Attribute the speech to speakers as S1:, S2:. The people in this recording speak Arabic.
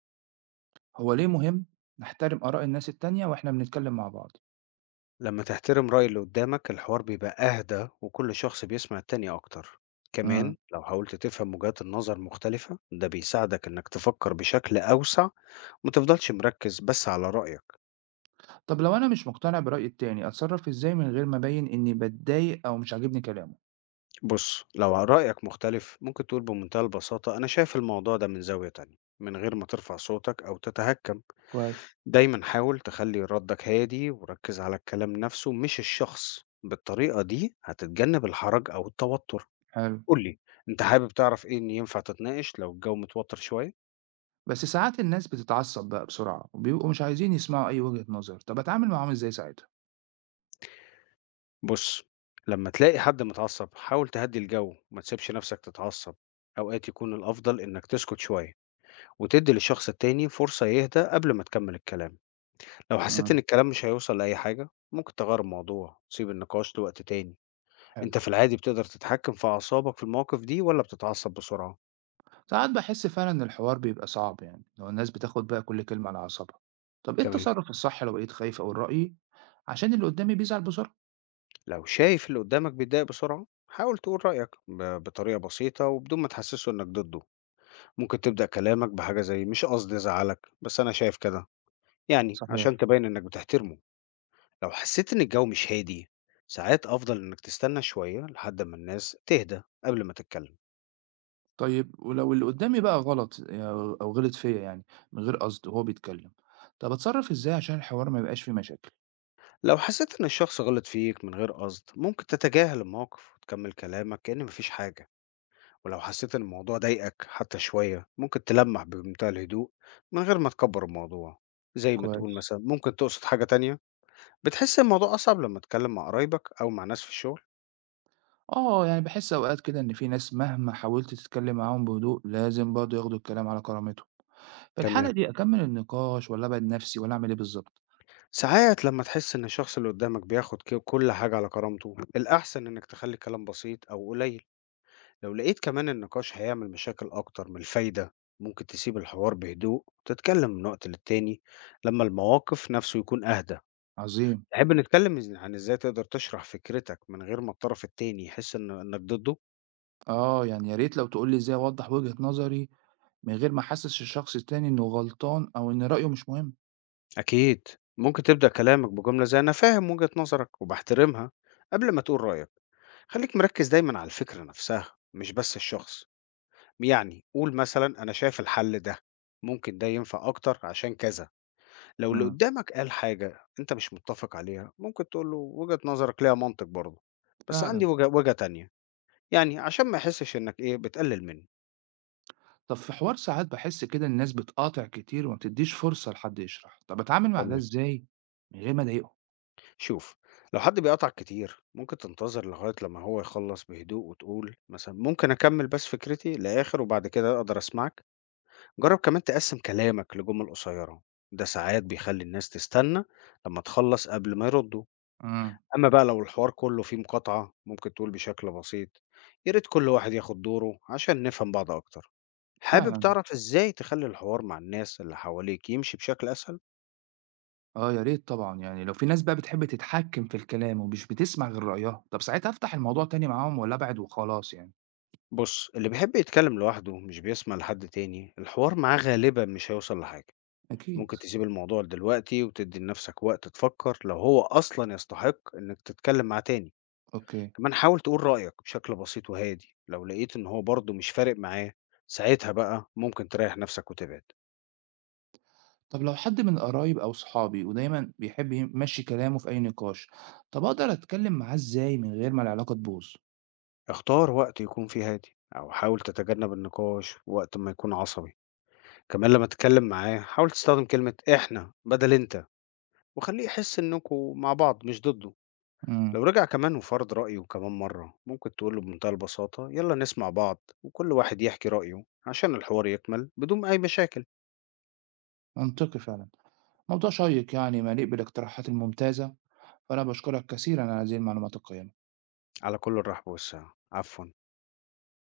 S1: هو ليه مهم نحترم آراء الناس التانية وإحنا بنتكلم مع بعض؟
S2: لما تحترم رأي اللي قدامك الحوار بيبقى أهدى وكل شخص بيسمع التاني أكتر. كمان
S1: امم
S2: لو حاولت تفهم وجهات النظر مختلفة ده بيساعدك إنك تفكر بشكل أوسع، ومتفضلش مركز بس على رأيك.
S1: طب لو أنا مش مقتنع برأي التاني أتصرف إزاي من غير ما أبين إني بتضايق أو مش عاجبني كلامه؟
S2: بص، لو رأيك مختلف ممكن تقول بمنتهى البساطة أنا شايف الموضوع ده من زاوية تانية، من غير ما ترفع صوتك أو تتهكم.
S1: كويس.
S2: دايما حاول تخلي ردك هادي وركز على الكلام نفسه مش الشخص، بالطريقة دي هتتجنب الحرج أو التوتر.
S1: حلو.
S2: قُل لي، أنت حابب تعرف إيه إن ينفع تتناقش لو الجو متوتر شوية؟
S1: بس ساعات الناس بتتعصب بقى بسرعة وبيبقوا مش عايزين يسمعوا أي وجهة نظر، طب أتعامل معاهم إزاي ساعتها؟
S2: بُص، لمّا تلاقي حد متعصب حاول تهدّي الجو، ما تسيبش نفسك تتعصب، أوقات يكون الأفضل إنك تسكت شوية وتدّي للشخص التاني فرصة يهدى قبل ما تكمّل الكلام، لو حسيت إن
S1: امم
S2: الكلام مش هيوصل لأي حاجة، ممكن تغيّر الموضوع، تسيب النقاش لوقت تاني.
S1: حلو.
S2: أنت في العادي بتقدر تتحكم في أعصابك في المواقف دي والّا بتتعصب بسرعة؟
S1: ساعات بحس فعلا إن الحوار بيبقى صعب، يعني لو الناس بتاخد بقى كل كلمة على أعصابها. طب إيه
S2: تمام،
S1: التصرف الصح لو بقيت خايف أو رأيي عشان اللي قدامي بيزعل بسرعة؟
S2: لو شايف اللي قدّامك بيتضايق بسرعة، حاول تقول رأيك بطريقة بسيطة وبدون ما تحسّسه إنك ضده. ممكن تبدأ كلامك بحاجة زي مش قصدي أزعلك بس أنا شايف كده، يعني
S1: صحيح.
S2: عشان تبين إنك بتحترمه. لو حسيت إن الجو مش هادي، ساعات أفضل إنك تستنى شوية لحد ما الناس تهدى قبل ما تتكلم.
S1: طيب ولو اللي قدّامي بقى غلط أو غلط فيّا، يعني من غير قصد وهو بيتكلّم، طَب أتصرّف إزاي عشان الحوار ما يبقاش فيه مشاكل؟
S2: لو حسيت إن الشخص غلط فيك من غير قصد ممكن تتجاهل الموقف وتكمل كلامك كأن مفيش حاجة، ولو حسيت إن الموضوع ضايقك حتى شوية ممكن تلمح بمنتهى الهدوء من غير ما تكبر الموضوع، زي ما تقول
S1: كويس.
S2: مثلا ممكن تقصد حاجة تانية. بتحس الموضوع أصعب لما تتكلم مع قرايبك أو مع ناس في الشغل؟
S1: آه، يعني باحس أوقات كده إن في ناس مهما حاولت تتكلّم معاهم بهدوء لازم برضه ياخدوا الكلام على كرامته، في الحالة
S2: تمام،
S1: دي أكمّل النقاش والّا أبعد نَفْسي والّا أعمل إيه بالضبط؟
S2: ساعات لما تحس إن الشخص اللي قدامك بياخد كل حاجة على كرامته الأحسن إنك تخلي الكلام بسيط أو قليل. لو لقيت كمان النقاش هيعمل مشاكل أكتر من الفايدة ممكن تسيب الحوار بهدوء وتتكلم من وقت للتاني لما المواقف نفسه يكون أهدى.
S1: عظيم.
S2: تحب نتكلم عن إزاي تقدر تشرح فكرتك من غير ما الطرف التاني يحس إنك ضده؟
S1: آه، يعني يا ريت لو تقول لي إزاي أوضّح وجهة نظري من غير ما أحسّس الشخص التاني إنه غلطان أو إن رأيه مش مهم.
S2: أكيد، ممكن تبدأ كلامك بجملة زي أنا فاهم وجهة نظرك وبحترمها قبل ما تقول رأيك. خليك مركز دايما على الفكرة نفسها مش بس الشخص، يعني قول مثلا أنا شايف الحل ده، ممكن ده ينفع أكتر عشان كذا. لو اللي
S1: إمم،
S2: قدامك قال حاجة أنت مش متفق عليها ممكن تقول له وجهة نظرك ليها منطق برضه، بس عندي
S1: فعلًا.
S2: وجهة تانية، يعني عشان ما يحسش إنك إيه بتقلل منه.
S1: طب في حوار ساعات باحس كده الناس بتقاطع كتير وما بتدّيش فرصة لحد يشرح، طب أتعامل مع ده
S2: تمام،
S1: إزاي من غير ما أضايقهم؟
S2: شوف، لو حد بيقطع كتير ممكن تنتظر لغاية لما هو يخلص بهدوء وتقول مثلا ممكن أكمل بس فكرتي لآخر وبعد كده أقدر أسمعك. جرب كمان تقسم كلامك لجمل قصيرة، ده ساعات بيخلي الناس تستنى لما تخلص قبل ما يردوا.
S1: إمم،
S2: أمّا بقى لو الحوار كُلّه فيه مقاطعة، ممكن تقول بشكل بسيط يا ريت كل واحد ياخد دوره عشان نفهم بعض أكتر. حابب
S1: فعلًا،
S2: تعرف إزاي تخلّي الحوار مع الناس اللي حواليك يمشي بشكل أسهل؟
S1: آه يا ريت طبعًا، يعني لو في ناس بقى بتحب تتحكم في الكلام ومش بتسمع غير رأيها، طب ساعتها أفتح الموضوع تاني معاهم والّا أبعد وخلاص يعني؟
S2: بُص، اللي بيحب يتكلم لوحده مش بيسمع لحد تاني، الحوار معاه غالبًا مش هيوصل لحاجة.
S1: أكيد.
S2: ممكن تسيب الموضوع دلوقتي وتدّي لنفسك وقت تفكّر لو هو أصلًا يستحق إنك تتكلم معاه تاني.
S1: أوكي.
S2: كمان حاول تقول رأيك بشكل بسيط وهادي، لو لقيت إن هو برضه مش فارق معاه، ساعتها بقى ممكن تريّح نفسك وتبعد.
S1: طب لو حد من قرايب أو صحابي ودايمًا بيحب يمشّي كلامه في أي نقاش، طب أقدر أتكلم معاه إزاي من غير ما العلاقة تبوظ؟
S2: اختار وقت يكون فيه هادي أو حاول تتجنب النقاش وقت ما يكون عصبي. كمان لما تتكلم معاه حاول تستخدم كلمة إحنا بدل أنت، وخليه يحس إنكوا مع بعض مش ضده.
S1: إمم،
S2: لو رجع كمان وفرض رأيه كمان مرة ممكن تقوله بمنتهى البساطة يلا نسمع بعض وكل واحد يحكي رأيه عشان الحوار يكمل بدون أي مشاكل.
S1: منطقي فعلًا، موضوع شيّق يعني مليء بالاقتراحات الممتازة. فأنا باشكرك كثيرًا على هذه المعلومات القيّمة.
S2: على كل الرحب والسعة، عفوا.